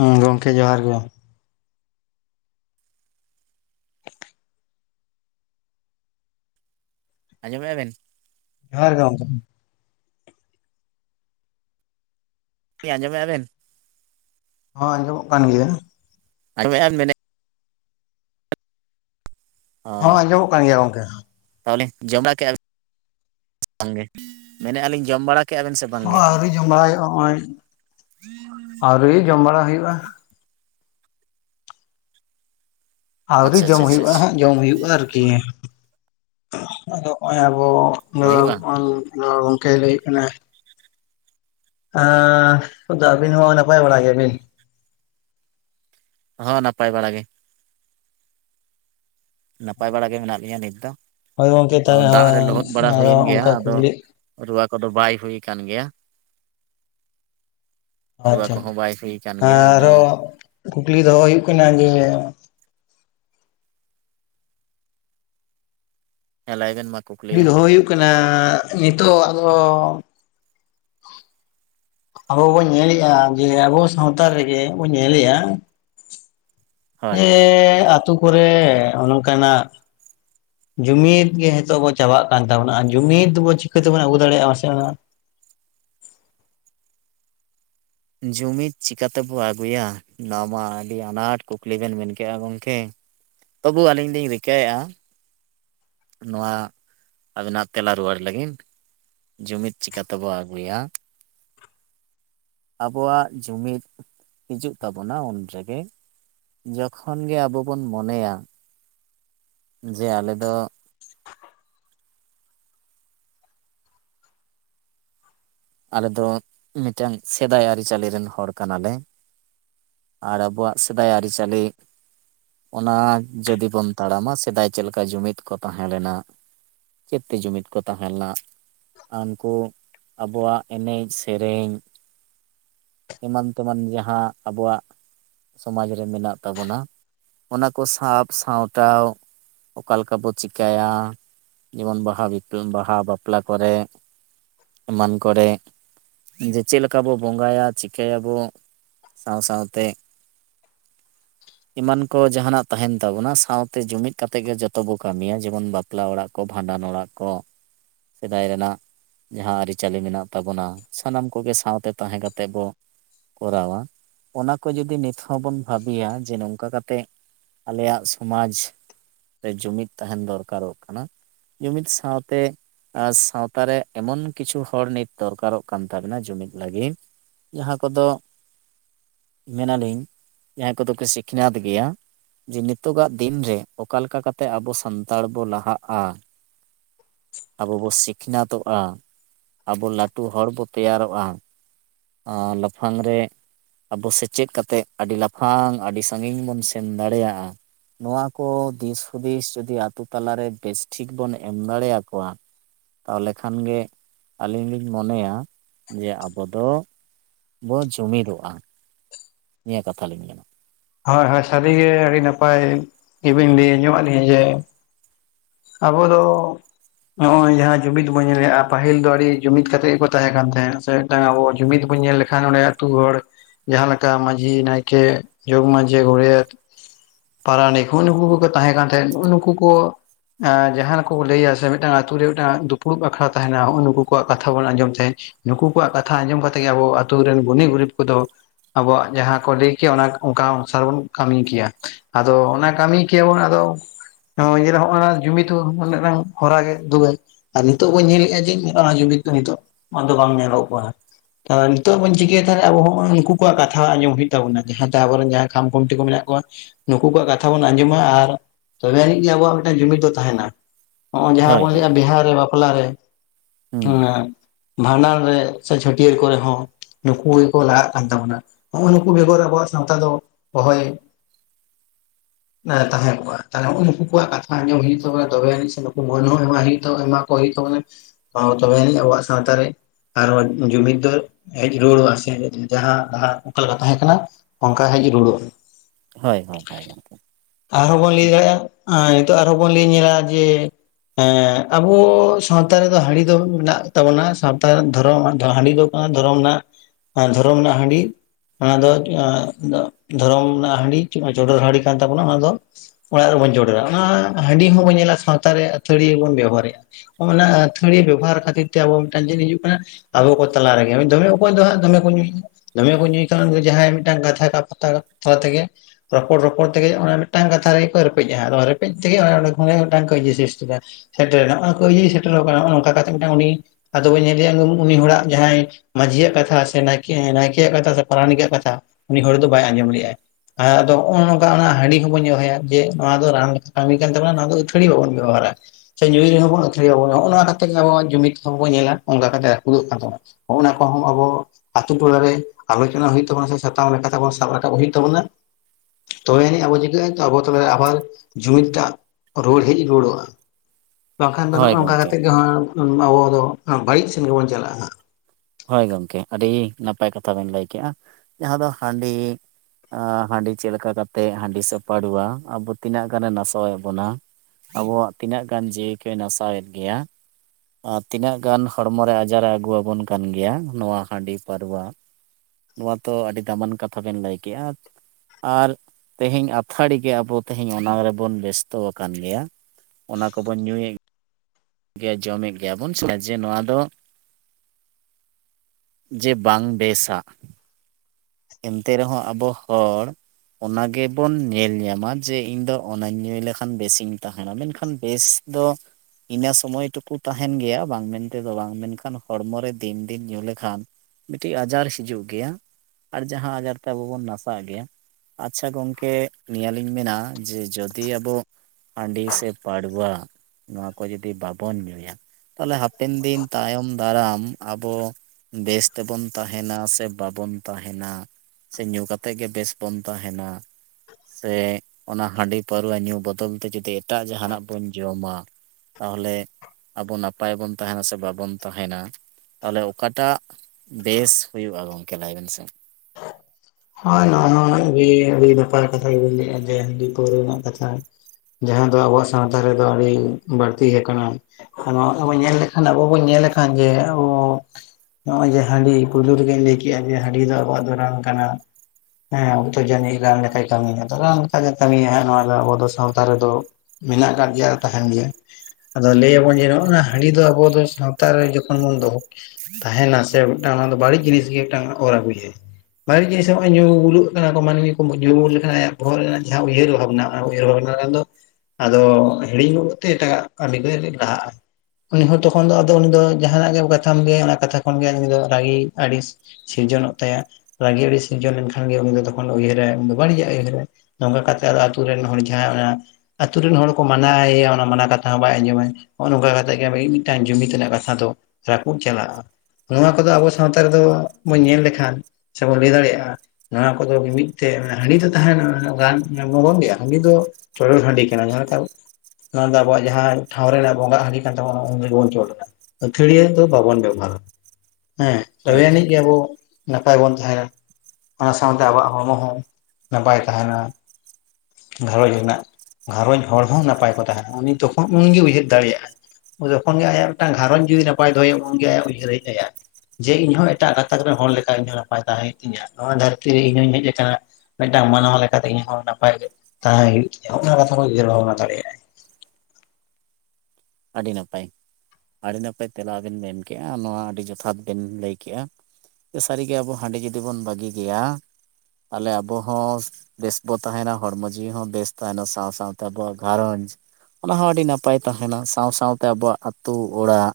ᱦᱮᱸ ᱜᱚᱝᱠᱮ ᱡᱚᱦᱟᱨ ᱜᱮ, ᱟᱸᱡᱚᱢᱮᱜ-ᱟ ᱵᱮᱱ? ᱡᱚᱦᱟᱨ ᱜᱮ ᱜᱚᱝᱠᱮ ᱦᱩᱸ ᱟᱸᱡᱚᱢᱮᱜ-ᱟ ᱵᱮᱱ? ᱦᱚᱸ ᱟᱸᱡᱚᱢᱚᱜ ᱠᱟᱱ ᱜᱮᱭᱟ᱾ ᱟᱸᱡᱚᱢᱮᱜᱼᱟ ᱢᱮᱱᱮᱜ ᱚ ᱦᱚᱸ ᱟᱸᱡᱚᱢᱚᱜ ᱠᱟᱱ ᱜᱮᱭᱟ ᱜᱚᱝᱠᱮ᱾ ᱛᱟᱦᱚᱞᱮ ᱡᱚᱢ ᱵᱟᱲᱟ ᱠᱮᱜᱼᱟ [inaudible] ᱵᱟᱝᱜᱮ ᱢᱮᱱᱮᱜ-ᱟ ᱞᱤᱧ ᱡᱚᱢ ᱵᱟᱲᱟ ᱠᱮᱫᱼᱟ ᱵᱮᱱ ᱥᱮ ᱦᱚᱸ ᱵᱟᱝᱜᱮ ᱟᱹᱣᱨᱤ ᱡᱚᱢ ᱵᱟᱲᱟ ᱦᱩᱭᱩᱜ-ᱟ ᱦᱚᱸᱜ-ᱚᱭ ᱟᱹᱣᱨᱤ ᱡᱚᱢ ᱵᱟᱲᱟ ᱦᱩᱭᱩᱜ-ᱟ᱾ ᱟᱹᱣᱨᱤ ᱟᱪᱪᱷᱟ ᱡᱚᱢ ᱟᱪᱪᱷᱟ ᱟᱪᱪᱷᱟ ᱦᱩᱭᱩᱜ-ᱟ ᱟᱪᱪᱷᱟ ᱦᱟᱸᱜ ᱡᱚᱢ ᱦᱩᱭᱩᱜ-ᱟ ᱟᱨᱠᱤ ᱟᱫᱚ ᱦᱚᱸᱜ-ᱚᱭ ᱟᱵᱚ, ᱦᱩᱭᱩᱜᱼᱟ [unintelligible] ᱜᱚᱝᱠᱮ ᱞᱟᱹᱭ ᱦᱩᱭᱩᱜ ᱠᱟᱱᱟ᱾ ᱟᱸ [unintelligible] ᱟᱹᱵᱤᱱ ᱦᱚᱸ ᱱᱟᱯᱟᱭ ᱵᱟᱲᱟ ᱜᱮᱭᱟ ᱵᱤᱱ? ᱦᱚᱸ ᱱᱟᱯᱟᱭ ᱵᱟᱲᱟ ᱜᱮ᱾ ᱱᱟᱯᱟᱭ ᱵᱟᱲᱟ ᱜᱮ ᱢᱮᱱᱟᱜ ᱞᱤᱧᱟᱹ ᱱᱤᱛ ᱫᱚ ᱦᱳᱭ ᱜᱚᱝᱠᱮ ᱚᱸ ᱛᱟᱦᱚᱞᱮ ᱫᱟᱜᱽ ᱨᱮ ᱦᱳᱭ ᱞᱚᱦᱚᱫ ᱵᱟᱲᱟ ᱟᱨᱚ ᱦᱩᱭᱮᱱ ᱜᱮᱭᱟ ᱚᱱᱠᱟ ᱟᱫᱚ, ᱠᱩᱠᱞᱤ ᱨᱩᱣᱟᱹ ᱠᱚᱫᱚ ᱵᱟᱭ ᱦᱩᱭ ᱠᱟᱱ ᱜᱮᱭᱟ᱾ ᱨᱩᱣᱟᱹ ᱟᱪᱪᱷᱟ ᱠᱚᱦᱚᱸ ᱵᱟᱭ ᱦᱩᱭ ᱠᱟᱱ ᱜᱮᱭᱟ ᱟᱫᱚ, ᱟᱨᱚ ᱠᱩᱠᱞᱤ ᱫᱚᱦᱚ ᱦᱩᱭᱩᱜ ᱠᱟᱱᱟ ᱡᱮ ᱦᱮᱸ ᱞᱟᱹᱭ ᱵᱮᱱ ᱢᱟ ᱠᱩᱠᱞᱤ ᱵᱮᱱ, ᱦᱩᱭᱩᱜ ᱠᱟᱱᱟ ᱱᱤᱛᱚᱜ ᱟᱫᱚ, ᱟᱵᱚ ᱵᱚ ᱧᱮᱞᱮᱜ-ᱟ ᱡᱮ ᱟᱵᱚ ᱥᱟᱶᱛᱟ ᱨᱮᱜᱮ ᱵᱚᱱ ᱧᱮᱞᱮᱜ-ᱟ ᱦᱳᱭ ᱡᱮ ᱟᱹᱛᱩ ᱠᱚᱨᱮ ᱚᱱ ᱚᱱᱠᱟᱱᱟᱜ ᱡᱩᱢᱤᱫ ᱜᱮ ᱦᱤᱛᱚᱜ ᱵᱚ ᱪᱟᱵᱟᱜ ᱠᱟᱱ ᱛᱟᱵᱚᱱᱟ ᱟᱨ ᱡᱩᱢᱤᱫ ᱫᱚᱵᱚ ᱪᱤᱠᱟᱹᱛᱮᱵᱚᱱ ᱟᱹᱜᱩ ᱫᱟᱲᱮᱭᱟᱜ-ᱟ ᱢᱟᱥᱮ? [unintelligible] ᱡᱩᱢᱤᱫ ᱪᱤᱠᱟ ᱛᱮᱵᱚ ᱟᱹᱜᱩᱭᱟ ᱱᱚᱣᱟ ᱢᱟ ᱟᱹᱰᱤ ᱟᱱᱟᱴ ᱠᱩᱠᱞᱤ ᱵᱮᱱ ᱢᱮᱱᱠᱮᱜ-ᱟ ᱜᱚᱝᱠᱮ᱾ ᱛᱚᱵᱩ ᱟᱹᱞᱤᱧ ᱞᱤᱧ ᱨᱤᱠᱟᱹᱭᱮᱜ-ᱟ ᱱᱚᱣᱟ ᱟᱵᱤᱱᱟᱜ ᱛᱮᱞᱟ ᱨᱩᱣᱟᱹᱲ ᱞᱟᱹᱜᱤᱱ ᱡᱩᱢᱤᱫ ᱪᱤᱠᱟ ᱛᱮᱵᱚ ᱟᱹᱜᱩᱭᱟ, ᱟᱵᱩᱣᱟᱜ ᱡᱩᱢᱤᱫ ᱦᱤᱡᱩᱜ ᱛᱟᱵᱚᱱᱟ ᱩᱱᱨᱮᱜᱮ ᱡᱚᱠᱷᱚᱱ ᱜᱮ ᱟᱵᱚ ᱵᱚᱱ ᱢᱚᱱᱮᱭᱟ ᱡᱮ ᱟᱞᱮ ᱫᱚ, ᱟᱞᱮ ᱫᱚ ᱢᱤᱜᱴᱟᱝ ᱥᱮᱫᱟᱭ ᱟᱹᱨᱤᱪᱟᱹᱞᱤ ᱨᱮᱱ ᱦᱚᱲ ᱠᱟᱱᱟᱞᱮ ᱟᱨ ᱟᱵᱚᱣᱟᱜ ᱥᱮᱫᱟᱭ ᱟᱹᱨᱤᱪᱟᱹᱞᱤ ᱚᱱᱟ ᱡᱩᱫᱤ ᱵᱚᱱ ᱛᱟᱲᱟᱢᱟ ᱥᱮᱫᱟᱭ ᱪᱮᱫ ᱞᱮᱠᱟ ᱡᱩᱢᱤᱫ ᱠᱚ ᱛᱟᱦᱮᱸ ᱞᱮᱱᱟ ᱪᱮᱫ ᱛᱮ ᱡᱩᱢᱤᱫ ᱠᱚ ᱛᱟᱦᱮᱸ ᱞᱮᱱᱟ ᱟᱸᱱ ᱩᱱᱠᱩ, ᱟᱵᱚᱣᱟᱜ ᱮᱱᱮᱡ ᱥᱮᱨᱮᱧ ᱮᱢᱟᱱ ᱛᱮᱢᱟᱱ ᱡᱟᱦᱟᱸ ᱟᱵᱚᱣᱟᱜ ᱥᱚᱢᱟᱡᱽ ᱨᱮ ᱢᱮᱱᱟᱜ ᱛᱟᱵᱚᱱᱟ᱾ ᱚᱱᱟ ᱠᱚ ᱥᱟᱵ ᱥᱟᱶᱴᱟᱣ ᱚᱠᱟ ᱞᱮᱠᱟ ᱵᱚ ᱪᱤᱠᱟᱭᱟ ᱡᱮᱢᱚᱱ ᱵᱟᱦᱟ ᱵᱤᱛᱟᱹᱢ‌ ᱵᱟᱦᱟ ᱵᱟᱯᱞᱟ ᱠᱚᱨᱮ, ᱮᱢᱟᱱ ᱠᱚᱨᱮ ᱡᱮ ᱪᱮᱜ ᱞᱮᱠᱟ ᱵᱚ ᱵᱚᱸᱜᱟᱭᱟ ᱪᱤᱠᱟ ᱭᱟᱵᱚ ᱥᱟᱶᱼᱥᱟᱶᱛᱮ [inaudible] ᱮᱢᱟᱱ ᱠᱚ ᱡᱟᱦᱟᱸ ᱱᱟᱜ ᱛᱟᱦᱮᱸᱱ ᱛᱟᱵᱚᱱᱟ ᱥᱟᱶᱛᱮ ᱡᱩᱢᱤᱫ ᱠᱟᱛᱮ ᱜᱮ ᱡᱚᱛᱚ ᱵᱚ ᱠᱟᱢᱤᱭᱟ ᱡᱮᱢᱚᱱ ᱵᱟᱯ ᱯᱞᱟ ᱚᱲᱟᱜ ᱠᱚ ᱵᱷᱟᱸᱰᱟᱱ ᱚᱲᱟᱜ ᱠᱚ ᱥᱮᱫᱟᱭ ᱨᱮᱱᱟᱜ ᱡᱟᱦᱟᱸ ᱟᱹᱨᱤᱪ, ᱪᱟᱹᱞᱤ ᱢᱮᱱᱟᱜ ᱛᱟᱵᱚᱱᱟ ᱥᱟᱱᱟᱢ ᱠᱚᱜᱮ ᱥᱟᱶᱛᱮ ᱛᱟᱦᱮᱸ ᱠᱟᱛᱮᱜ ᱵᱚᱼᱼ ᱠᱚᱨᱟᱣᱟ ᱚᱱᱟ ᱠᱚ ᱡᱩᱫᱤ ᱱᱤᱛ ᱦᱚᱸ ᱵᱚᱱ ᱵᱷᱟᱵᱤᱭᱟ ᱡᱮ ᱱᱚᱝᱠᱟ ᱠᱟᱛᱮᱜᱼᱼ ᱟᱞᱮᱭᱟᱜ ᱥᱚᱢᱟᱡᱽ ᱨᱮ ᱡᱩᱢᱤᱫ ᱛᱟᱦᱮᱱ ᱫᱚᱨᱠᱟᱨᱚᱜ ᱠᱟᱱᱟ᱾ ᱡᱩᱢᱤᱫ ᱥᱟᱶᱛᱮ ᱥᱟᱶᱛᱟ ᱨᱮ ᱮᱢᱚᱱᱼᱼ ᱠᱤᱪᱷᱩ ᱦᱚᱲ ᱱᱤᱛ ᱫᱚᱨᱠᱟᱨᱚᱜ ᱠᱟᱱ ᱛᱟᱵᱤᱱᱟ ᱡᱩᱢᱤᱫ ᱞᱟᱹᱜᱤᱫ ᱡᱟᱦᱟᱸ ᱠᱚᱫᱚᱼᱼ ᱢᱮᱱᱟ ᱱᱤᱧ ᱡᱟᱦᱟᱸᱭ ᱠᱚᱫᱚ ᱠᱚ ᱥᱤᱠᱷᱱᱟᱹᱛᱷ ᱜᱮᱭᱟ᱾ ᱡᱮ ᱱᱤᱛᱚᱜᱟᱜ ᱫᱤᱱ ᱨᱮ ᱚᱠᱟ ᱞᱮᱠᱟ ᱠᱟᱛᱮᱜ ᱟᱵᱚ ᱥᱟᱱᱛᱟᱲ ᱵᱚ ᱞᱟᱦᱟᱜ-ᱟ᱾ ᱟᱵᱚ ᱵᱚ ᱥᱤᱠᱷᱱᱟᱹᱛᱚᱜ-ᱟ᱾ ᱟᱵᱚ ᱞᱟᱴᱩ ᱦᱚᱲ ᱵᱚ ᱛᱮᱭᱟᱨᱚᱜ-ᱟ᱾ ᱟᱻ ᱞᱟᱯᱷᱟᱝ ᱨᱮ ᱟᱵᱚ ᱥᱮᱪᱮᱜ ᱠᱟᱛᱮᱜ ᱟᱹᱰᱤ ᱞᱟᱯᱷᱟᱝ ᱟᱰᱤᱼᱼ ᱥᱟᱺᱜᱤᱧ ᱵᱚᱱ ᱥᱮᱱ ᱫᱟᱲᱮᱭᱟᱜ-ᱟ ᱾ ᱱᱚᱣᱟ ᱠᱚ ᱫᱤᱥᱼᱦᱩᱫᱤᱥ ᱡᱩᱫᱤ ᱟᱹᱛᱩ ᱛᱟᱞᱟᱨᱮ ᱵᱮᱥ ᱴᱷᱤᱠ ᱵᱚᱱ ᱮᱢ ᱫᱟᱲᱮ ᱭᱟᱠᱚᱣᱟ᱾ ᱛᱟᱣᱞᱮ ᱠᱷᱟᱱ ᱜᱮ ᱟᱹᱞᱤᱧ ᱞᱤᱧ ᱢᱚᱱᱮᱭᱟ ᱡᱮ ᱟᱵᱚ ᱫᱚᱼᱼ ᱵᱚ ᱡᱩᱢᱤᱫᱚᱜ-ᱟ᱾ ᱱᱤᱭᱟᱹ ᱠᱟᱛᱷᱟ ᱞᱤᱧ ᱢᱮᱱᱟ᱾ ᱦᱚᱭ ᱦᱚᱭ ᱥᱟᱹᱨᱤ ᱜᱮ ᱟᱹᱰᱤ ᱱᱟᱯᱟᱭ ᱜᱮᱵᱤᱱ ᱞᱮᱭ ᱟᱸᱡᱚᱢ ᱟᱜ ᱞᱤᱧᱟᱹ ᱡᱮᱼᱼ ᱟᱵᱚ ᱫᱚᱼᱼ ᱱᱚᱜ-ᱚᱭ ᱡᱟᱦᱟᱸ ᱡᱩᱢᱤᱫ ᱵᱚᱱ ᱧᱮᱞᱮᱜ-ᱟ ᱯᱟᱦᱤᱞ ᱫᱚ ᱟᱹᱰᱤ ᱡᱩᱢᱤᱫ ᱠᱟᱛᱮᱜ ᱜᱮᱠᱚ ᱛᱟᱦᱮᱸ ᱠᱟᱱ ᱛᱟᱦᱮᱸᱜ-ᱟ ᱥᱮᱼᱼ ᱡᱟᱜᱟ ᱟᱵᱚ ᱡᱩᱢᱤᱫ ᱵᱚᱱ ᱧᱮᱞ ᱞᱮᱠᱷᱟᱱ ᱚᱸᱰᱮ ᱟᱹᱛᱩ ᱦᱚᱲᱼᱼ ᱡᱟᱦᱟᱸ ᱞᱮᱠᱟ ᱢᱟᱺᱡᱷᱤ ᱱᱟᱭᱠᱮ ᱡᱚᱜᱽ ᱢᱟᱸᱡᱷᱮ‌ ᱜᱚᱲᱮᱛᱼᱼ ᱯᱟᱨᱟᱱᱤᱠ ᱦᱚᱸ ᱱᱩᱠᱩ ᱠᱚ ᱠᱚ ᱛᱟᱦᱮᱸ ᱠᱟᱱ ᱛᱮᱦᱮᱸᱜ ᱱᱩᱠᱩ ᱠᱚᱼᱼ ᱟᱨ ᱡᱟᱦᱟᱸ ᱟᱠᱚ ᱠᱚ‌ᱞᱟᱹᱭᱟ ᱥᱮ ᱢᱤᱫᱴᱟᱝ ᱟᱹᱛᱩ ᱨᱮ ᱢᱤᱫᱴᱟᱝ ᱫᱩᱯᱲᱩᱵ ᱟᱠᱷᱲᱟ ᱛᱟᱦᱮᱱᱟ ᱦᱚᱸᱜ-ᱚ ᱱᱩᱠᱩ ᱠᱚᱣᱟᱜ ᱠᱟᱛᱷᱟ ᱵᱚᱱ ᱟᱸᱡᱚᱢ ᱪᱟᱦᱮᱸᱡ᱾ ᱱᱩᱠᱩ ᱠᱚᱣᱟᱜ ᱠᱟᱛᱷᱟ ᱟᱸᱡᱚᱢ ᱠᱟᱛᱮᱜ ᱜᱮ ᱟᱵᱚ ᱟᱹᱛᱩ ᱨᱮᱱ ᱜᱩᱱᱤ ᱜᱩᱨᱤᱵᱽ ᱠᱩ ᱫᱚᱼᱼ ᱟᱵᱚᱣᱟᱜ ᱡᱟᱦᱟᱸ ᱠᱚ ᱞᱟᱹᱭ ᱠᱮ ᱚᱱᱟ ᱚᱝᱠᱟ ᱚᱱᱥᱟᱨ ᱵᱚᱱ ᱠᱟᱢᱤ ᱠᱮᱭᱟ᱾ ᱟᱫᱚ ᱚᱱᱟ ᱠᱟᱢᱤ ᱠᱮᱭᱟ ᱵᱚᱱ ᱟᱫᱚ [unintelligible] ᱡᱩᱢᱤᱫ ᱦᱚᱸ [unintelligible] ᱦᱚᱨᱟ ᱜᱮ ᱫᱩᱣᱟᱹᱲ᱾ ᱟᱨ ᱱᱤᱛᱚᱜ ᱵᱚᱱ ᱧᱮᱞᱮᱜ-ᱟ ᱡᱮ ᱦᱚᱸᱜᱼᱱᱟ ᱡᱩᱢᱤᱫ ᱫᱚ ᱱᱤᱛᱚᱜ ᱟᱫᱚ ᱵᱟᱝ ᱧᱮᱞᱚᱜᱚᱜ ᱠᱟᱱᱟ᱾ ᱛᱟᱞᱟ‌ ᱱᱤᱛᱚᱜ ᱵᱚᱱ ᱪᱤᱠᱟᱹᱭᱟ ᱛᱷᱟᱞᱮ ᱟᱵᱚ ᱦᱚᱸ ᱱᱩᱠᱩ ᱠᱚᱣᱟᱜ ᱠᱟᱛᱷᱟ ᱟᱸᱡᱚᱢ ᱦᱩᱭᱩᱜ ᱛᱟᱵᱚᱱᱟ ᱡᱟᱦᱟᱸ ᱛᱮ ᱟᱵᱚ ᱨᱮᱱ ᱡᱟᱦᱟᱸᱭ ᱠᱷᱟᱢ ᱠᱷᱩᱱᱴᱤ ᱠᱚ ᱢᱮᱱᱟᱜ ᱠᱚᱣᱟ᱾ ᱱᱩᱠᱩ ᱠᱚᱣᱟᱜ ᱠᱟᱛᱷᱟ ᱵᱚᱱ ᱟᱸᱡᱚᱢᱟ ᱟᱨ ᱛᱚᱵᱮ ᱟᱹᱱᱤᱡ ᱜᱮ ᱟᱵᱚᱣᱟᱜ ᱢᱤᱫᱴᱟᱝ ᱡᱩᱢᱤᱫ ᱫᱚᱼᱼ ᱛᱟᱦᱮᱱᱟ ᱦᱚᱸᱜ-ᱚᱭ ᱡᱟᱦᱟᱸ ᱵᱚ ᱦᱳᱭ ᱦᱳᱭ ᱞᱟᱹᱭᱮᱜ-ᱟ ᱵᱤᱦᱟ ᱨᱮ ᱵᱟᱯᱞᱟ ᱨᱮ, ᱦᱩᱸ ᱩᱱᱟ᱾ ᱵᱷᱟᱸᱰᱟᱱ ᱨᱮ ᱥᱮ ᱪᱷᱟᱹᱴᱭᱟᱹᱨ ᱠᱚᱨᱮ ᱦᱚᱸᱼᱼ ᱱᱩᱠᱩ ᱜᱮᱠᱚ ᱞᱟᱦᱟᱜ ᱠᱟᱱ ᱛᱟᱵᱚᱱᱟ ᱚᱱᱩᱠᱩ ᱵᱮᱜᱚᱨ ᱨᱮ ᱟᱵᱚᱣᱟᱜ ᱥᱟᱶᱛᱟ ᱫᱚ ᱚᱦᱚᱭᱼᱼ ᱱᱮ ᱛᱟᱦᱮᱸ ᱠᱚᱜ-ᱟ ᱛᱟᱞᱦᱮ ᱦᱩᱸᱜ-ᱩ ᱱᱩᱠᱩ ᱠᱚᱣᱟᱜ ᱠᱟᱛᱷᱟ ᱟᱸᱡᱚᱢ ᱦᱩᱭᱩᱜᱼᱼ ᱛᱚᱵᱮ ᱛᱚᱵᱮ ᱟᱹᱱᱤᱡ ᱥᱮ ᱱᱩᱠᱩ ᱢᱟᱹᱱ ᱦᱚᱸ ᱮᱢᱟ ᱦᱩᱭᱩᱜ ᱛᱟᱵᱚᱱᱟ ᱮᱢᱟ ᱠᱚ ᱦᱩᱭᱩᱜ ᱛᱟᱵᱚᱱᱟ ᱚᱻᱛᱚᱵᱮ ᱟᱹᱱᱤᱡ ᱟᱵᱚᱣᱟᱜ ᱥᱟᱶᱛᱟ ᱨᱮ ᱟᱨᱚ ᱡᱩᱢᱤᱫ ᱫᱚ ᱦᱮᱡ ᱨᱩᱣᱟᱹᱲᱚᱜ-ᱟ ᱥᱮ ᱡᱟᱦᱟᱸ ᱞᱟᱦᱟ ᱚᱠᱟ ᱞᱮᱠᱟ ᱛᱟᱦᱮᱸ ᱠᱟᱱᱟ᱾ ᱚᱝᱠᱟ ᱦᱮᱡ ᱨᱩᱣᱟᱹᱲᱚᱜ-ᱟ᱾ ᱦᱚᱭ ᱦᱚᱭ ᱦᱚᱭ ᱜᱚᱝᱠᱮ᱾ ᱟᱨ ᱦᱚᱸ ᱵᱚᱱ ᱞᱟᱹᱭ ᱫᱟᱲᱮᱭᱟᱜ-ᱟ ᱟᱸ ᱱᱤᱛᱚᱜ ᱟᱨᱦᱚᱸ ᱵᱚᱱ ᱞᱟᱹᱭ ᱧᱮᱞᱟ ᱡᱮᱼᱼ ᱮᱸᱜ ᱟᱵᱚ ᱥᱟᱶᱛᱟ ᱨᱮᱫᱚ ᱦᱟᱸᱲᱤ ᱫᱚ ᱢᱮᱱᱟᱜ ᱛᱟᱵᱚᱱᱟ ᱥᱟᱶᱛᱟ ᱫᱷᱚᱨᱚᱢ ᱟᱨ ᱫᱚ ᱦᱟᱺᱰᱤ ᱫᱚᱼᱼ ᱱᱚᱶᱟ ᱫᱷᱚᱨᱚᱢ ᱱᱟᱜ ᱟᱨ ᱫᱷᱚᱨᱚᱢ ᱨᱮᱱᱟᱜ ᱦᱟᱺᱰᱤᱼᱼ ᱚᱱᱟ ᱫᱚ [inaudible] ᱫᱷᱚᱨᱚᱢ ᱱᱟᱜ ᱦᱟᱺᱰᱤ ᱪᱤᱜ ᱵᱟ ᱪᱚᱰᱚᱨ ᱦᱟᱸᱲᱤ ᱠᱟᱱ ᱛᱟᱵᱚᱱᱟ ᱚᱱᱟ ᱫᱚ᱾ ᱚᱲᱟᱜ ᱨᱮᱵᱚᱱ ᱪᱚᱰᱚᱨᱟ ᱚᱱᱟ ᱦᱟᱺᱰᱤ ᱦᱚᱸ ᱵᱚᱱ ᱧᱮᱞᱟ ᱥᱟᱶᱛᱟ ᱨᱮ ᱟᱹᱛᱷᱟᱹᱲᱤᱭᱟᱹ ᱵᱚᱱ ᱵᱮᱵᱚᱦᱟᱨᱮᱜ-ᱟ᱾ ᱚᱱᱟ ᱟᱹᱛᱷᱟᱹᱲᱤᱭᱟ ᱵᱮᱵᱚᱦᱟᱨ ᱠᱷᱟᱹᱛᱤᱨ ᱛᱮ ᱟᱵᱚ ᱢᱤᱫᱴᱟᱱ ᱡᱤᱱ ᱦᱤᱡᱩᱜ ᱠᱟᱱᱟ ᱾ ᱟᱵᱚ ᱠᱚ ᱛᱟᱞᱟ ᱨᱮᱜᱮ ᱫᱚᱢᱮ ᱚᱠᱚᱭ ᱫᱚ ᱦᱟᱸᱜ ᱫᱚᱢᱮ ᱠᱚ ᱧᱩᱭᱮᱜ ᱾ ᱫᱚᱢᱮ ᱠᱚ ᱧᱩᱭ ᱠᱷᱟᱱ ᱩᱱᱠᱩ ᱡᱟᱦᱟᱸᱭ ᱢᱤᱫᱴᱟᱝ ᱠᱟᱛᱷᱟ ᱠᱟᱯᱛᱟᱨᱚᱜ ᱛᱟᱞᱟ ᱛᱮᱜᱮ ᱾ ᱨᱚᱯᱚᱲ ᱨᱚᱯᱚᱲ ᱛᱮᱜᱮ ᱚᱱᱮ ᱢᱤᱫᱴᱟᱝ ᱠᱟᱛᱷᱟ ᱨᱮᱜᱮᱠᱚ ᱨᱮᱯᱮᱡᱼᱟ ᱟᱫᱚ ᱨᱮᱯᱮᱡ ᱛᱮᱜᱮ ᱚᱱ ᱚᱸᱰᱮ ᱠᱷᱚᱱ ᱜᱮ ᱠᱟᱣᱡᱟ. ᱥᱤᱥᱴᱤ-ᱟ ᱦᱟᱹᱴ ᱮᱲᱮ ᱩᱱᱠᱩ ᱤᱛᱟᱹ ᱥᱮᱴᱮᱨ ᱠᱟᱱᱟ ᱱᱚᱝᱠᱟ ᱠᱟᱛᱮ ᱢᱤᱫᱴᱟᱝ ᱩᱱᱤ ᱟᱫᱚ ᱵᱟᱧ ᱧᱮᱞᱮᱭᱟ ᱩᱱᱤ ᱦᱚᱲᱟᱜ ᱡᱟᱦᱟᱸᱭ ᱢᱟᱹᱡᱷᱤᱭᱟᱜ ᱠᱟᱛᱷᱟ ᱥᱮ ᱱᱟᱭᱠᱮ ᱦᱮ ᱱᱟᱭᱠᱮᱭᱟᱜ ᱠᱟᱛᱷᱟ ᱥᱮ ᱯᱟᱨᱟᱱᱤᱠᱟᱜ ᱠᱟᱛᱷᱟ ᱩᱱᱤ ᱦᱚᱲ ᱫᱚ ᱵᱟᱭ ᱟᱸᱡᱚᱢ ᱞᱮᱜᱟ᱾ ᱟ ᱟᱫᱚ ᱦᱚᱜᱚ ᱱᱚᱝᱠᱟ ᱚᱱᱟ ᱦᱟᱹᱰᱤ ᱦᱚᱸᱵᱚ ᱧᱩᱭᱟ ᱡᱮ ᱱᱚᱣᱟ ᱫᱚ ᱨᱟᱱ ᱞᱮ ᱦᱟᱹᱰᱤ ᱠᱟᱱ ᱛᱟᱵᱱᱟ ᱱᱚᱭᱟ ᱫᱚ ᱟᱹᱛᱷᱟᱹᱲᱤ ᱵᱟᱵᱚᱱ ᱵᱮᱵᱚᱦᱟᱨᱟ ᱥᱮ ᱧᱩᱭᱮᱫ ᱨᱮᱦᱚᱸᱵᱚᱱ ᱟᱹᱛᱷᱟᱹᱲᱤ ᱵᱟᱵᱚᱱ ᱱᱚᱜᱼᱚ ᱠᱟᱛᱮ ᱜᱮ ᱟᱵᱚ ᱡᱩᱢᱤᱫ ᱦᱚᱸᱠᱚᱸ ᱧᱮᱞᱟ ᱚᱱᱠᱟ ᱠᱟᱛᱮᱜ ᱨᱟᱯᱩᱫᱚᱜ ᱠᱟᱱ ᱛᱟᱵᱚᱱᱟ ᱦᱚᱸᱜᱚᱱᱟ ᱠᱚᱦᱚᱸ ᱟᱵᱚ ᱟᱛᱩ ᱴᱚᱟᱨᱮ ᱟᱞᱳᱪᱚᱱᱟ ᱦᱩᱭᱩᱜ ᱛᱟᱵᱚᱱᱟ ᱥᱮ ᱥᱟᱛᱟᱢ ᱞᱮᱠᱟᱛᱮ ᱥᱟᱵ ᱨᱟᱠᱟᱵ ᱦᱩᱭᱩᱜ ᱛᱟᱵᱚᱱᱟ᱾ ᱛᱚᱵᱮ ᱟᱱᱤᱡ ᱟᱵᱚ ᱡᱩᱫᱟᱹ ᱟᱵᱚ ᱛᱟᱞᱟᱞᱮ ᱟᱵᱟᱞ ᱡᱩᱢᱤᱫ ᱴᱟᱜ ᱨᱩᱣᱟᱹᱲ ᱦᱮᱡ ᱨᱩᱣᱟᱹᱲᱚᱜᱼᱟ ᱵᱟᱝᱠᱷᱟᱱ ᱫᱚ ᱱᱚᱜ ᱦᱳᱭ ᱱᱚᱝᱠᱟ ᱜᱚᱢᱠᱮ ᱠᱟᱛᱮᱜ ᱜᱮᱦᱟᱜ ᱟᱵᱚ ᱫᱚ ᱵᱟᱹᱲᱤᱡ ᱥᱮᱱ ᱜᱮᱵᱚᱱ ᱪᱟᱞᱟᱜᱼᱟ ᱦᱟᱸᱜ ᱦᱳᱭ ᱜᱚᱝᱠᱮ ᱟᱹᱰᱤ ᱱᱟᱯᱟᱭ ᱠᱟᱛᱷᱟ ᱵᱮᱱ ᱞᱟᱹᱭ ᱠᱮᱜᱼᱟ ᱡᱟᱦᱟᱸ ᱫᱚ ᱦᱟᱹᱰᱤ ᱟ ᱦᱟᱹᱰᱤ ᱪᱮᱫ ᱞᱮᱠᱟ ᱠᱟᱛᱮᱜ ᱦᱟᱹᱰᱤ ᱥᱮ ᱯᱟᱲᱩᱣᱟ ᱟᱵᱚ ᱛᱤᱱᱟᱹᱜ ᱜᱟᱱᱮ ᱱᱟᱥᱚᱣᱮᱫ ᱵᱚᱱᱟ ᱟᱵᱚᱣᱟᱜ ᱛᱤᱱᱟᱹᱜ ᱜᱟᱱ ᱡᱤᱣᱤ ᱠᱮ ᱱᱟᱥᱟᱣᱮᱫ ᱜᱮᱭᱟ ᱟ ᱛᱤᱱᱟᱹᱜ ᱜᱟᱱ ᱦᱚᱲᱢᱚ ᱨᱮ ᱟᱡᱟᱨ ᱮ ᱟᱹᱜᱩ ᱟᱵᱚᱱ ᱠᱟᱱ ᱜᱮᱭᱟ ᱱᱚᱣᱟ ᱦᱟᱹᱰᱤ ᱯᱟᱹᱨᱣᱟ ᱱᱚᱣᱟ ᱛᱚ ᱟᱹᱰᱤ ᱫᱟᱢᱟᱱ ᱠᱟᱛᱷᱟ ᱵᱮᱱ ᱞᱟᱹᱭ ᱠᱮᱜᱼᱟ᱾ ᱟᱨ ᱛᱮᱦᱮᱧ ᱟᱛᱷᱟᱲᱤ ᱜᱮ ᱟᱵᱚ ᱛᱮᱦᱮᱧ ᱚᱱᱟ ᱨᱮᱵᱚᱱ ᱵᱮᱥᱛᱚ ᱠᱟᱱ ᱜᱮᱭᱟ ᱚᱱᱟ ᱠᱚᱵᱚᱱ ᱧᱩᱭᱮᱫ ᱜᱮᱭᱟ ᱡᱚᱢᱮᱫ ᱜᱮᱭᱟᱵᱚᱱ ᱥᱟᱡᱮ ᱱᱚᱣᱟ ᱫᱚ ᱡᱮ ᱵᱟᱝ ᱵᱮᱥᱟ ᱮᱱᱛᱮ ᱨᱮᱦᱚᱸ ᱟᱵᱚ ᱦᱚᱲ ᱚᱱᱟ ᱜᱮᱵᱚᱱ ᱧᱮᱞ ᱧᱟᱢᱟ ᱡᱮ ᱤᱧ ᱫᱚ ᱚᱱᱟᱧ ᱧᱩᱭ ᱞᱮᱠᱷᱟᱱ ᱵᱮᱥᱤᱧ ᱛᱟᱦᱮᱱᱟ ᱢᱮᱱᱠᱷᱟᱱ ᱵᱮᱥ ᱫᱚ ᱤᱱᱟᱹ ᱥᱚᱢᱚᱭ ᱴᱩᱠᱩ ᱛᱟᱦᱮᱱ ᱜᱮᱭᱟ ᱵᱟᱝ ᱢᱮᱱᱛᱮᱫᱚ ᱵᱟᱝ ᱢᱮᱱᱠᱷᱟᱱ ᱦᱚᱲᱢᱚ ᱨᱮ ᱫᱤᱱ ᱫᱤᱱ ᱧᱩ ᱞᱮᱠᱷᱟᱱ ᱢᱤᱫᱴᱤᱡ ᱟᱡᱟᱨ ᱦᱤᱡᱩᱜ ᱜᱮᱭᱟ ᱟᱨ ᱡᱟᱦᱟᱸ ᱟᱡᱟᱨ ᱛᱮ ᱟᱵᱚ ᱵᱚᱱ ᱱᱟᱥᱟᱜ ᱜᱮᱭᱟ ᱟᱪᱪᱷᱟ ᱜᱚᱝᱠᱮ ᱱᱤᱭᱟᱹᱞᱤᱧ ᱢᱮᱱᱟ ᱡᱮ ᱡᱚᱫᱤ ᱟᱵᱚ ᱦᱟᱹᱰᱤ ᱥᱮ ᱯᱟᱹᱲᱣᱟ ᱱᱚᱣᱟ ᱠᱚ ᱡᱩᱫᱤ ᱵᱟᱵᱚᱱ ᱧᱩᱭᱟ᱾ ᱛᱟᱦᱟᱞᱮ ᱦᱟᱯᱮᱱ ᱫᱤᱱ ᱛᱟᱭᱚᱢ ᱫᱟᱨᱟᱢ ᱟᱵᱚ ᱵᱮᱥ ᱛᱮᱵᱚᱱ ᱛᱟᱦᱮᱱᱟ ᱥᱮ ᱵᱟᱵᱚᱱ ᱛᱟᱦᱮᱱᱟ ᱥᱮ ᱧᱩ ᱠᱟᱛᱮᱫ ᱜᱮ ᱵᱮᱥ ᱵᱚᱱ ᱛᱟᱦᱮᱱᱟ ᱥᱮ ᱚᱱᱟ ᱦᱟᱹᱰᱤ ᱯᱟᱹᱨᱣᱟᱹ ᱧᱩ ᱵᱚᱫᱚᱞ ᱛᱮ ᱡᱩᱫᱤ ᱮᱴᱟᱜ ᱡᱟᱦᱟᱱᱟᱜ ᱵᱚᱱ ᱡᱚᱢᱟ ᱛᱟᱦᱚᱞᱮ ᱟᱵᱚ ᱱᱟᱯᱟᱭ ᱵᱚᱱ ᱛᱟᱦᱮᱱᱟ ᱥᱮ ᱵᱟᱵᱚᱱ ᱛᱟᱦᱮᱱᱟ? ᱛᱟᱦᱚᱞᱮ ᱚᱠᱟᱴᱟᱜ ᱵᱮᱥ ᱦᱩᱭᱩᱜᱼᱟ ᱜᱚᱝᱠᱮ ᱞᱟᱭᱵᱮᱱ ᱥᱮ? ᱦᱳᱭ ᱦᱳᱭ ᱱᱚᱜ ᱟᱹᱰᱤ ᱟᱹᱰᱤ ᱱᱟᱯᱟᱭ ᱠᱟᱛᱷᱟ ᱜᱮᱵᱮᱱ ᱞᱟᱹᱭᱮᱼᱟ ᱡᱮ ᱦᱟᱹᱰᱤ ᱯᱟᱹᱣᱨᱟᱹ ᱨᱮᱱᱟᱜ ᱠᱟᱛᱷᱟ ᱡᱟᱦᱟᱸ ᱫᱚ ᱟᱵᱚᱣᱟᱜ ᱥᱟᱶᱛᱟ ᱨᱮᱫᱚ ᱟᱹᱰᱤ ᱵᱟᱹᱲᱛᱤ ᱦᱟᱠᱟᱱᱟ ᱠᱷᱚᱱᱟᱜ ᱵᱚᱱ ᱧᱮᱞ ᱞᱮᱠᱷᱟᱱ ᱟᱵᱚ ᱵᱚᱱ ᱧᱮᱞ ᱞᱮᱠᱷᱟᱱ ᱡᱮ ᱚ ᱱᱚᱜᱚᱭ ᱡᱮ ᱦᱟᱹᱰᱤ ᱯᱳᱭᱞᱳ ᱨᱮᱜᱮᱧ ᱞᱟᱹᱭ ᱠᱮᱜᱼᱟ ᱡᱮ ᱦᱟᱹᱰᱤ ᱫᱚ ᱟᱵᱚᱣᱟᱜ ᱫᱚ ᱨᱟᱱ ᱠᱟᱱᱟ᱾ ᱦᱮᱸ ᱚᱠᱛᱚ ᱡᱟᱹᱱᱤᱡ ᱨᱟᱱ ᱞᱮᱠᱟᱭ ᱠᱟᱹᱢᱤᱭᱟ ᱨᱟᱱ ᱞᱮᱠᱟᱭ ᱠᱟᱹᱢᱤᱭᱟ ᱛᱚ ᱨᱟᱱ ᱞᱮᱠᱟ ᱜᱮ ᱠᱟᱢᱤᱭᱟ ᱱᱚᱣᱟ ᱫᱚ ᱟᱵᱚ ᱫᱚ ᱥᱟᱶᱛᱟ ᱨᱮᱫᱚ ᱢᱮᱱᱟᱜ ᱠᱟᱫ ᱜᱮᱭᱟ ᱟᱨ ᱛᱟᱦᱮᱱ ᱜᱮᱭᱟ ᱟᱫᱚ ᱞᱟᱹᱭᱟᱵᱚᱱ ᱡᱮ ᱱᱚᱜ ᱱᱚᱣᱟ ᱦᱟᱹᱰᱤ ᱫᱚ ᱟᱵᱚ ᱫᱚ ᱥᱟᱶᱛᱟ ᱨᱮ ᱡᱚᱠᱷᱚᱱ ᱵᱚᱱ ᱫᱚᱦᱚ ᱠᱮ ᱛᱟᱦᱮᱱᱟ ᱥᱮ ᱢᱤᱫᱴᱟᱝ ᱚᱱᱟ ᱫᱚ ᱵᱟᱹᱲᱤᱡ ᱡᱤᱱᱤᱥ ᱜᱮ ᱢᱤᱫᱴᱟᱝ ᱚᱨ ᱟᱜᱩᱭᱟᱭ ᱵᱟᱹᱲᱤᱡ ᱥᱮ ᱱᱚᱜᱚᱭ ᱧᱩ ᱵᱩᱞᱩᱜ ᱠᱟᱱᱟ ᱠᱚ ᱢᱟᱱᱢᱤ ᱠᱩ ᱧᱩ ᱵᱩᱞ‌ ᱞᱮᱠᱷᱟᱱ ᱟᱭᱟᱜ ᱵᱚᱦᱚᱜ ᱨᱮᱱᱟᱜ ᱡᱟᱦᱟᱸ ᱩᱭᱦᱟᱹᱨ ᱵᱷᱟᱵᱽᱱᱟ ᱚᱱᱟ ᱩᱭᱦᱟᱹᱨ ᱵᱷᱟᱵᱱᱟ ᱫᱚ ᱟᱫᱚ ᱦᱤᱲᱤᱧ ᱧᱚᱜ ᱠᱟᱛᱮ ᱮᱴᱟᱜᱟᱜ ᱠᱟᱹᱢᱤ ᱠᱚᱭ ᱞᱟᱦᱟᱜᱼᱟ ᱩᱱᱤ ᱦᱚᱸ ᱛᱚᱠᱷᱚᱱ ᱫᱚ ᱩᱱᱤ ᱫᱚ ᱡᱟᱦᱟᱱᱟᱜ ᱜᱮ ᱠᱟᱛᱷᱟᱢ ᱞᱟᱹᱭᱟ ᱚᱱᱟ ᱠᱟᱛᱷᱟ ᱠᱷᱚᱱᱜᱮ ᱩᱱᱤᱫᱚ ᱨᱟᱹᱜᱤ ᱟᱲᱤᱥ ᱥᱤᱨᱡᱚᱱᱚᱜ ᱛᱟᱭᱟ ᱨᱟᱹᱜᱤ ᱟᱹᱲᱤᱥ ᱥᱤᱨᱡᱚᱱ ᱞᱮᱱᱠᱷᱟᱱ ᱜᱮ ᱩᱱᱤ ᱫᱚ ᱛᱚᱠᱷᱚᱱ ᱩᱭᱦᱟᱹᱨ ᱩᱱᱫᱚ ᱵᱟᱹᱲᱤᱡᱟᱜ ᱮ ᱩᱭᱦᱟᱹᱨᱟ ᱱᱚᱝᱠᱟ ᱠᱟᱛᱮ ᱟᱫᱚ ᱟᱛᱩ ᱨᱮᱱ ᱦᱚᱲ ᱡᱟᱦᱟᱸ ᱚᱱᱟ ᱟᱛᱩᱨ ᱨᱮᱱ ᱦᱚᱲ ᱠᱚ ᱢᱟᱱᱟᱭᱮᱭᱟ ᱚᱱᱟ ᱢᱟᱱᱟ ᱠᱟᱛᱷᱟ ᱦᱚᱸ ᱵᱟᱭ ᱟᱸᱡᱚᱢᱟᱭ ᱾ ᱱᱚᱜᱼᱚ ᱱᱚᱝᱠᱟ ᱠᱟᱛᱮᱜ ᱜᱮ ᱢᱤ ᱢᱫᱴᱟᱱ ᱡᱩᱢᱤᱫ ᱨᱮᱱᱟᱜ ᱠᱟᱛᱷᱟ ᱫᱚ ᱨᱟᱹᱯᱩᱫ ᱪᱟᱞᱟᱜᱼᱟ ᱾ ᱱᱚᱣᱟ ᱠᱚᱫᱚ ᱟᱵᱚ ᱥᱟᱶᱛᱟ ᱨᱮᱫᱚ ᱵᱚᱱ ᱧᱮᱞ ᱞᱮᱠᱷᱟᱱ ᱥᱮᱵᱚᱱ ᱞᱟᱹᱭ ᱫᱟᱲᱮᱭᱟᱜᱼᱟ ᱾ ᱱᱚᱣᱟ ᱠᱚᱫᱚ ᱢᱤ ᱢᱤᱫ ᱛᱮ ᱦᱟᱺᱰᱤ ᱫᱚ ᱛᱟᱦᱮᱱᱟ ᱨᱟᱱ [unintelligible] ᱞᱟᱹᱭᱟ ᱦᱟᱺᱰᱤ ᱫᱚ ᱪᱚᱰᱚᱨ ᱦᱟᱺᱰᱤ ᱠᱟᱱᱟ ᱡᱟᱦᱟᱸ ᱛᱮ ᱟᱵᱚ ᱱᱚᱣᱟ ᱫᱚ ᱟᱵᱚᱣᱟᱜ ᱡᱟᱦᱟᱸ ᱴᱷᱟᱶ ᱨᱮᱱᱟᱜ ᱵᱚᱸᱜᱟᱜ ᱦᱺᱰᱤ ᱠᱟᱱ ᱛᱟᱵᱚᱱᱟ ᱩᱱ ᱨᱮᱜᱮ ᱵᱚᱱ ᱪᱚᱰᱚᱨᱟ ᱾ ᱟᱹᱛᱷᱲᱤᱭᱟᱹ ᱫᱚ ᱵᱟᱵᱚᱱ ᱵᱮᱵᱚᱦᱟᱨᱟ ᱦᱮᱸ ᱦᱳᱭ ᱛᱚᱵᱮ ᱟᱹᱱᱤᱡ ᱜᱮ ᱜᱚᱝᱠᱮ ᱟᱵᱚ ᱱᱟᱯᱟᱭ ᱵᱚᱱ ᱛᱟᱦᱮᱱᱟ ᱾ ᱚᱱᱟ ᱥᱟᱶᱛᱮ ᱟᱵᱚᱣᱟᱜ ᱦᱚᱲᱢᱚ ᱦᱚᱸ ᱱᱟᱯᱟᱭ ᱛᱟᱦᱮᱱᱟ ᱾ ᱜᱷᱟᱨᱨᱚᱸᱡᱽ ᱨᱮᱱᱟᱜ ᱜᱷᱟᱨᱚᱸᱡᱽ ᱦᱚᱲ ᱦᱚᱸ ᱱᱟᱯᱟᱭ ᱠᱚ ᱛᱟᱦᱮᱱᱟ, ᱩᱱᱤ ᱛᱚᱠᱷᱚᱱ ᱩᱱᱜᱮ ᱩᱭᱦᱟᱹᱨ ᱫᱟᱲᱮᱭᱟᱜ-ᱟᱭ ᱡᱚᱠᱷᱚᱱ ᱜᱮ ᱟᱭᱟᱜ ᱢᱤᱫᱴᱟᱝ ᱜᱷᱟᱨᱚᱸᱡᱽ ᱡᱩᱫᱤ ᱱᱟᱯᱟᱭ ᱫᱚᱦᱚᱭᱟ ᱩᱱᱜᱮ ᱟᱭᱟᱜ ᱩᱭᱦᱟᱹᱨ ᱦᱮᱡ ᱟᱭᱟ᱾ ᱡᱮ ᱤᱧᱦᱚᱸ ᱮᱴᱟᱜ ᱜᱟᱛᱟᱠ ᱨᱮᱱ ᱦᱚᱲ ᱞᱮᱠᱟ ᱤᱧᱦᱚᱸ ᱱᱟᱯᱟᱭ ᱛᱟᱦᱮᱸ ᱦᱩᱭᱩᱜ ᱛᱤᱧᱟᱹ ᱱᱚᱣᱟ ᱫᱷᱟᱹᱨᱛᱤ ᱨᱮ ᱤᱧ ᱦᱚᱧ ᱦᱮᱡ ᱟᱠᱟᱱᱟ ᱢᱤᱫᱴᱟᱝ ᱢᱟᱱᱟᱣᱟ ᱞᱮᱠᱟᱛᱮ ᱤᱧ ᱦᱚᱸ ᱱᱟᱯᱟᱭ ᱜᱮ ᱛᱟᱦᱮᱸ ᱦᱩᱭᱩᱜ ᱛᱤᱧᱟᱹ ᱦᱚᱜ-ᱚᱱᱟ ᱠᱟᱛᱷᱟ ᱠᱚᱭ ᱩᱭᱦᱟᱹᱨ ᱵᱷᱟᱵᱽᱱᱟ ᱫᱟᱲᱮᱭᱟᱜᱼᱟ ᱾ ᱟᱹᱰᱤ ᱱᱟᱯᱟᱭ, ᱟᱹᱰᱤ ᱱᱟᱯᱟᱭ ᱛᱮᱞᱟ ᱵᱤᱱ ᱢᱮᱱ ᱠᱮᱜᱼᱟ ᱱᱚᱣᱟ ᱟᱹᱰᱤ ᱡᱚᱛᱷᱟᱛ ᱵᱮᱤᱱ ᱞᱟᱹᱭ ᱠᱮᱜᱼᱟ ᱾ ᱥᱟᱹᱨᱤᱜᱮ ᱟᱵᱚ ᱦᱟᱺᱰᱤ ᱡᱩᱫᱤ ᱵᱚᱱ ᱵᱟᱹᱜᱤ ᱜᱮᱭᱟ ᱛᱟᱦᱚᱞᱮ ᱟᱵᱚ ᱦᱚᱸ ᱵᱮᱥ ᱵᱚ ᱛᱟᱦᱮᱱᱟ ᱦᱚᱲᱢᱚ ᱡᱤᱣᱤ ᱦᱚᱸ ᱵᱮᱥ ᱛᱟᱦᱮᱱᱟ, ᱥᱟᱶ ᱥᱟᱶᱛᱮ ᱟᱵᱚᱣᱟᱜ ᱜᱷᱟᱨᱚᱸᱡᱽ ᱚᱱᱟ ᱦᱚᱸ ᱟᱹᱰᱤ ᱱᱟᱯᱟᱭ ᱛᱟᱦᱮᱱᱟ ᱾ ᱥᱟᱶ ᱥᱟᱶᱛᱮ ᱟᱵᱚᱣᱟᱜ ᱟᱛᱩ ᱚᱲᱟᱜ,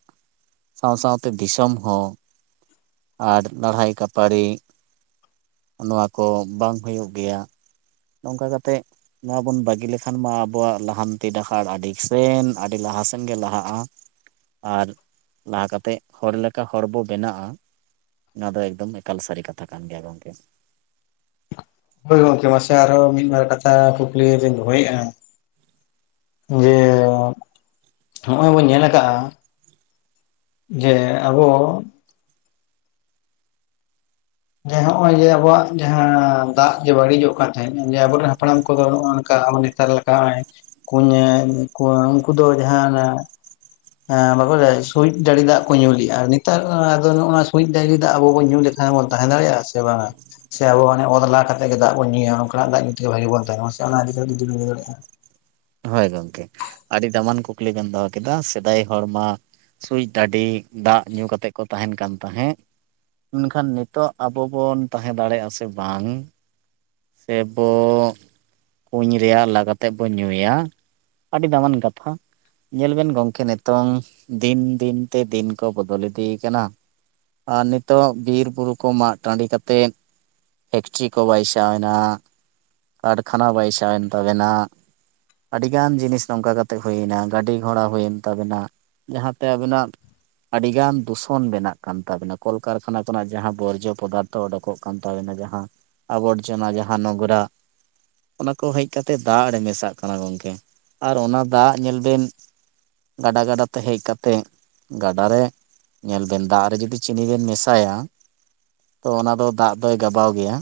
ᱥᱟᱶ ᱥᱟᱶᱛᱮ ᱫᱤᱥᱚᱢ ᱦᱚᱸ ᱾ ᱟᱨ ᱞᱟᱹᱲᱦᱟᱹᱭ ᱠᱟᱹᱯᱟᱨᱤ ᱱᱚᱣᱟ ᱠᱚ ᱵᱟᱝ ᱦᱩᱭᱩᱜ ᱜᱮᱭᱟ ᱾ ᱱᱚᱝᱠᱟ ᱠᱟᱛᱮᱜ ᱱᱚᱣᱟ ᱵᱚᱱ ᱵᱟᱹᱜᱤ ᱞᱮᱠᱷᱟᱱ ᱢᱟ ᱟᱵᱚᱣᱟᱜ ᱞᱟᱦᱟᱱᱛᱤ ᱰᱟᱦᱟᱨ ᱟᱹᱰᱤ ᱥᱮᱱ ᱟᱹᱰᱤ ᱞᱟᱦᱟ ᱥᱮᱱ ᱜᱮ ᱞᱟᱦᱟᱜᱼᱟ ᱾ ᱟᱨ ᱞᱟᱦᱟ ᱠᱟᱛᱮᱫ ᱦᱚᱲ ᱞᱮᱠᱟ ᱦᱚᱲ ᱵᱚ ᱵᱮᱱᱟᱜᱼᱟ ᱾ ᱱᱚᱣᱟ ᱫᱚ ᱮᱠᱫᱚᱢ ᱮᱠᱟᱞ ᱥᱟᱨᱤ ᱠᱟᱛᱷᱟ ᱠᱟᱱ ᱜᱮᱭᱟ ᱜᱚᱝᱠᱮ ᱾ ᱦᱚᱳᱭ ᱜᱚᱝᱠᱮ ᱢᱟᱥᱮ ᱟᱨᱚ ᱢᱤᱫ ᱵᱟᱨ ᱠᱟᱛᱷᱟ ᱠᱩᱠᱞᱤ ᱞᱤᱧ ᱫᱚᱦᱚᱭᱮᱫᱼᱟ, ᱡᱮ ᱦᱚᱜᱼᱚᱭ ᱵᱚᱱ ᱧᱮᱞ ᱟᱠᱟᱜ-ᱟ ᱡᱮ ᱟᱵᱚ ᱡᱮ ᱦᱚᱜ-ᱚᱭ ᱡᱮ ᱟᱵᱚᱣᱟᱜ ᱡᱟᱦᱟᱸ ᱫᱟᱜ ᱡᱮ ᱵᱟᱹᱲᱤᱡᱚᱜ ᱠᱟᱱ ᱛᱟᱦᱮᱸᱫ ᱡᱮ ᱟᱵᱚᱨᱮᱱ ᱦᱟᱯᱲᱟᱢ ᱠᱚᱫᱚ ᱱᱚᱜ-ᱚᱝᱠᱟ ᱢᱟᱱᱮ ᱱᱮᱛᱟᱨ ᱞᱮᱠᱟ ᱦᱚᱸᱜᱼᱚᱭ ᱠᱩᱧ [unintelligible] ᱩᱱᱠᱩ‌ ᱩᱱᱠᱩ ᱫᱚ ᱡᱟᱦᱟᱸ ᱚᱱᱟ ᱵᱟᱠᱚ ᱞᱟᱹᱭᱟ ᱥᱩᱡ ᱰᱟᱰᱤ ᱫᱟᱜ ᱠᱚ ᱧᱩ ᱞᱮᱜᱼᱟ, ᱱᱮᱛᱟᱨ ᱟᱫᱚ ᱱᱚᱣᱟ ᱥᱩᱪ ᱰᱟᱰᱤ ᱫᱟᱜ ᱟᱵᱚ ᱵᱚᱱ ᱧᱩ ᱞᱮᱠ ᱦᱮᱸ ᱵᱚᱱ ᱛᱟᱦᱮᱸ ᱫᱟᱲᱮᱭᱟᱜᱼᱟ ᱥᱮ ᱵᱟᱝᱟ? ᱥᱮ ᱟᱵᱚ ᱚᱱᱮ ᱚᱛ ᱞᱟ ᱠᱟᱛᱮᱜ ᱜᱮ ᱫᱟᱜ ᱵᱚᱱ ᱧᱩᱭᱟ ᱚᱱᱠᱟᱱᱟᱜ ᱫᱟᱜ ᱧᱩ ᱛᱮᱜᱮ ᱵᱷᱟᱜᱤ ᱵᱚᱱ ᱛᱟᱦᱮᱱᱟ? ᱢᱟᱥᱮ ᱚᱱᱟ ᱤᱫᱤ ᱠᱟᱛᱮ ᱡᱩᱫᱤ ᱵᱮᱱ ᱫᱟᱲᱮᱜ [unintelligible] ᱦᱳᱭ ᱜᱚᱢᱠᱮ ᱟᱹᱰᱤ ᱫᱟᱢᱟᱱ ᱠᱩᱠᱞᱤ ᱵᱮᱱ ᱫᱚᱦᱚ ᱠᱮᱫᱟ, ᱥᱮᱫᱟᱭ ᱦᱚᱲ ᱢᱟ ᱥᱩᱸᱡ ᱰᱟᱰᱤ ᱫᱟᱜ ᱧᱩ ᱠᱟᱛᱮᱫ ᱠᱚ ᱛᱟᱦᱮᱱ ᱠᱟᱱ ᱛᱟᱦᱮᱸᱫ ᱢᱮᱱᱠᱷᱟᱱ ᱱᱤᱛᱚᱜ ᱟᱵᱚ ᱵᱚᱱ ᱛᱟᱦᱮᱸ ᱫᱟᱲᱮᱜᱼᱟ ᱥᱮ ᱵᱟᱝ? ᱥᱮ ᱵᱚ ᱠᱩᱧ ᱨᱮᱭᱟᱜ ᱞᱟ ᱠᱟᱛᱮᱜ ᱵᱚ ᱧᱩᱭᱟ? ᱟᱹᱰᱤ ᱫᱟᱢᱟᱱ ᱠᱟᱛᱷᱟ ᱾ ᱧᱮᱞ ᱵᱮᱱ ᱜᱚᱢᱠᱮ ᱱᱤᱛᱚᱝ ᱫᱤᱱ ᱫᱤᱱ ᱛᱮ ᱫᱤᱱ ᱠᱚ ᱵᱚᱫᱚᱞ ᱤᱫᱤᱭ ᱠᱟᱱᱟ ᱾ ᱟᱨ ᱱᱤᱛᱚᱜ ᱵᱤᱨ ᱵᱩᱨᱩ ᱠᱚ ᱢᱟᱜ ᱴᱟᱺᱰᱤ ᱠᱟᱛᱮᱫ ᱯᱷᱮᱠᱴᱨᱤ ᱠᱚ ᱵᱟᱹᱭ ᱪᱟᱣᱱᱟ, ᱠᱟᱨᱠᱷᱟᱱᱟ ᱵᱟᱭᱥᱟᱹᱣ ᱮᱱ ᱛᱟᱵᱱᱟ ᱟᱹᱰᱤ ᱜᱟᱱ ᱡᱤᱱᱤᱥ ᱱᱚᱝᱠᱟ ᱠᱟᱛᱮᱜ ᱦᱩᱭᱱᱟ ᱜᱟᱹᱰᱤ ᱜᱷᱚᱲᱟ ᱦᱩᱭᱮᱱ ᱛᱟᱵᱮᱱᱟ, ᱡᱟᱦᱟᱸᱛᱮ ᱟᱵᱤᱱᱟᱜ ᱟᱹᱰᱤ ᱜᱟᱱ ᱫᱩᱥᱚᱱ ᱵᱮᱱᱟᱜ ᱠᱟᱱ ᱛᱟᱵᱮᱱᱟ, ᱠᱚᱞ ᱠᱟᱨᱠᱷᱟᱱᱟ ᱠᱷᱚᱱᱟᱜ ᱡᱟᱦᱟᱸ ᱵᱚᱨᱡᱚ ᱯᱚᱫᱟᱨ ᱛᱚ ᱚᱰᱚᱠᱚᱜ ᱠᱟᱱ ᱛᱟᱵᱮᱱᱟ ᱡᱟᱦᱟᱸ ᱟᱵᱚᱨᱡᱚᱱᱟ, ᱡᱟᱦᱟᱸ ᱱᱚᱝᱨᱟ ᱚᱱᱟ ᱠᱚ ᱦᱮᱡ ᱠᱟᱛᱮ ᱫᱟᱜ ᱨᱮ ᱢᱮᱥᱟᱜ ᱠᱟᱱᱟ ᱜᱚᱢᱠᱮ, ᱟᱨ ᱚᱱᱟ ᱫᱟᱜ ᱧᱮᱞ ᱵᱮᱱ ᱜᱟᱰᱟ ᱜᱟᱰᱟ ᱛᱮ ᱦᱮᱡ ᱠᱟᱛᱮ ᱜᱟᱰᱟᱨ ᱨᱮ ᱧᱮᱞ ᱵᱮᱱ ᱫᱟᱜ ᱨᱮ ᱡᱩᱚᱫᱤ ᱪᱤᱱᱤ ᱵᱮᱱ ᱢᱮᱥᱟᱭᱟ ᱛᱚ ᱚᱱᱟ ᱫᱚ ᱫᱟᱜ ᱫᱚᱭ ᱜᱟᱵᱟᱣ ᱜᱮᱭᱟ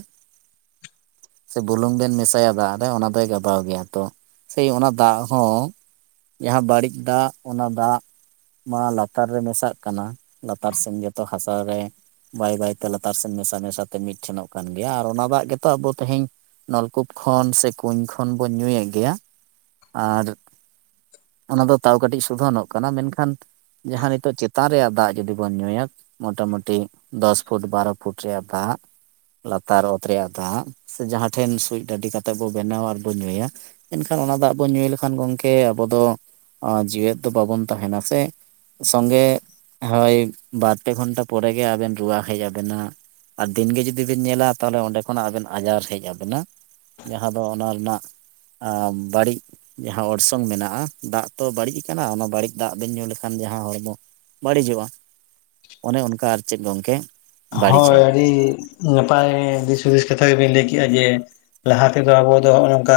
ᱥᱮ ᱵᱩᱞᱩᱝ ᱵᱮᱱ ᱢᱮᱥᱟᱭᱟ ᱫᱟᱜ ᱨᱮ ᱚᱱᱟ ᱫᱚᱭ ᱜᱟᱵᱟᱣ ᱜᱮᱭᱟ ᱛᱚ ᱥᱮᱭ ᱚᱱᱟ ᱫᱟᱜ ᱦᱚᱸ ᱡᱟᱦᱟᱸ ᱵᱟᱹᱲᱤᱡ ᱫᱟᱜ ᱚᱱᱟ ᱫᱟᱜᱽ ᱢᱟ ᱞᱟᱛᱟᱨ ᱨᱮ ᱢᱮᱥᱟᱜ ᱠᱟᱱᱟ ᱞᱟᱛᱟᱨ ᱥᱮᱱ ᱡᱚᱛᱚ ᱦᱟᱥᱟ ᱨᱮ ᱵᱟᱭ ᱵᱟᱭ ᱛᱮ ᱞᱟᱛᱟᱨ ᱥᱮᱱ ᱢᱮᱥᱟ ᱢᱮᱥᱟ ᱛᱮ ᱢᱤᱫ ᱴᱷᱮᱱᱚᱜ ᱠᱟᱱ ᱜᱮᱭᱟ ᱟᱨ ᱚᱱᱟ ᱫᱟᱜᱽ ᱜᱮ ᱛᱚ ᱟᱵᱚ ᱛᱮᱦᱮᱧ ᱱᱚᱞᱠᱩᱯ ᱠᱷᱚᱱ ᱥᱮ ᱠᱩᱧ ᱠᱷᱚᱱ ᱵᱚᱱ ᱧᱩᱭᱮᱜ ᱜᱮᱭᱟ᱾ ᱟᱨ ᱚᱱᱟ ᱫᱚ ᱛᱟᱣ ᱠᱟᱹᱴᱤᱡ ᱥᱩᱫᱷᱚᱱᱚᱜ ᱠᱟᱱᱟ ᱢᱮᱱᱠᱷᱟᱱ ᱡᱟᱦᱟᱸ ᱱᱤᱛᱚᱜ ᱪᱮᱛᱟᱱ ᱨᱮᱭᱟᱜ ᱫᱟᱜ ᱡᱩᱫᱤ ᱵᱚᱱ ᱧᱩᱭᱟ ᱢᱚᱴᱟ ᱢᱩᱴᱤ ᱫᱚᱥ ᱯᱷᱩᱴ ᱵᱟᱨᱚ ᱯᱷᱩᱴ ᱨᱮᱭᱟᱜ ᱫᱟᱜᱽ ᱞᱟᱛᱟᱨ ᱚᱛ ᱨᱮᱭᱟᱜ ᱫᱟᱜ ᱥᱮ ᱡᱟᱦᱟᱸ ᱴᱷᱮᱱ ᱥᱩᱡ ᱰᱟᱹᱰᱤ ᱠᱟᱛᱮᱫ ᱵᱚ ᱵᱮᱱᱟᱣᱟ ᱟᱨ ᱵᱚ ᱧᱩᱭᱟ ᱢᱮᱱᱠᱷᱟᱱ ᱚᱱᱟ ᱫᱟᱜ ᱵᱚᱱ ᱧᱩᱭ ᱞᱮᱠᱷᱟᱱ ᱜᱚᱝᱠᱮ ᱟᱵᱚ ᱫᱚ ᱡᱮᱣᱮᱛ ᱫᱚ ᱵᱟᱵᱚᱱ ᱛᱟᱦᱮᱱᱟ ᱥᱮ ᱥᱚᱸᱜᱮ ᱦᱳᱭ ᱵᱟᱨ ᱯᱮ ᱜᱷᱚᱱᱴᱟ ᱯᱚᱨᱮ ᱜᱮ ᱟᱵᱮᱱ ᱨᱩᱣᱟᱹ ᱦᱮᱡ ᱟᱵᱮᱱᱟ ᱟᱨ ᱫᱤᱱᱜᱮ ᱡᱩᱫᱤ ᱵᱮᱤᱱ ᱧᱮᱞᱟ ᱛᱟᱦᱚᱞᱮ ᱚᱸᱰᱮ ᱚᱱᱟ ᱟᱵᱮᱱ ᱟᱡᱟᱨ ᱦᱮᱡ ᱟᱵᱮᱱᱟ ᱡᱟᱦᱟᱸ ᱫᱚ ᱚᱱᱟ ᱨᱮᱱᱟᱜ ᱟᱸ ᱵᱟᱹᱲᱤᱡ ᱡᱟᱦᱟᱸ ᱚᱲᱥᱚᱝ ᱢᱮᱱᱟᱜᱼᱟ ᱫᱟᱜ ᱛᱚ ᱵᱟᱹᱲᱤᱡ ᱟᱠᱟᱱᱟ ᱚᱱᱟ ᱵᱟᱹᱲᱤᱡ ᱫᱟᱜᱽ ᱵᱮᱱ ᱧᱩ ᱞᱮᱠᱷᱟᱱ ᱡᱟᱦᱟᱸ ᱦᱚᱲᱢᱚ ᱵᱟᱹᱲᱤᱡᱚᱜᱼᱟ ᱚᱱᱮ ᱚᱱᱠᱟ ᱟᱨ ᱪᱮᱜ ᱜᱚᱝᱠᱮ ᱦᱳᱭ ᱟᱹᱰᱤ ᱱᱟᱯᱟᱭ ᱫᱤᱥ ᱦᱩᱫᱤᱥ ᱠᱟᱛᱷᱟ ᱜᱮᱵᱤᱱ ᱞᱟᱹᱭ ᱠᱮᱜᱼᱟ ᱡᱮ ᱞᱟᱦᱟ ᱛᱮᱫᱚ ᱟᱵᱚ ᱫᱚ ᱦᱚᱸᱜ-ᱚ ᱱᱚᱝᱠᱟ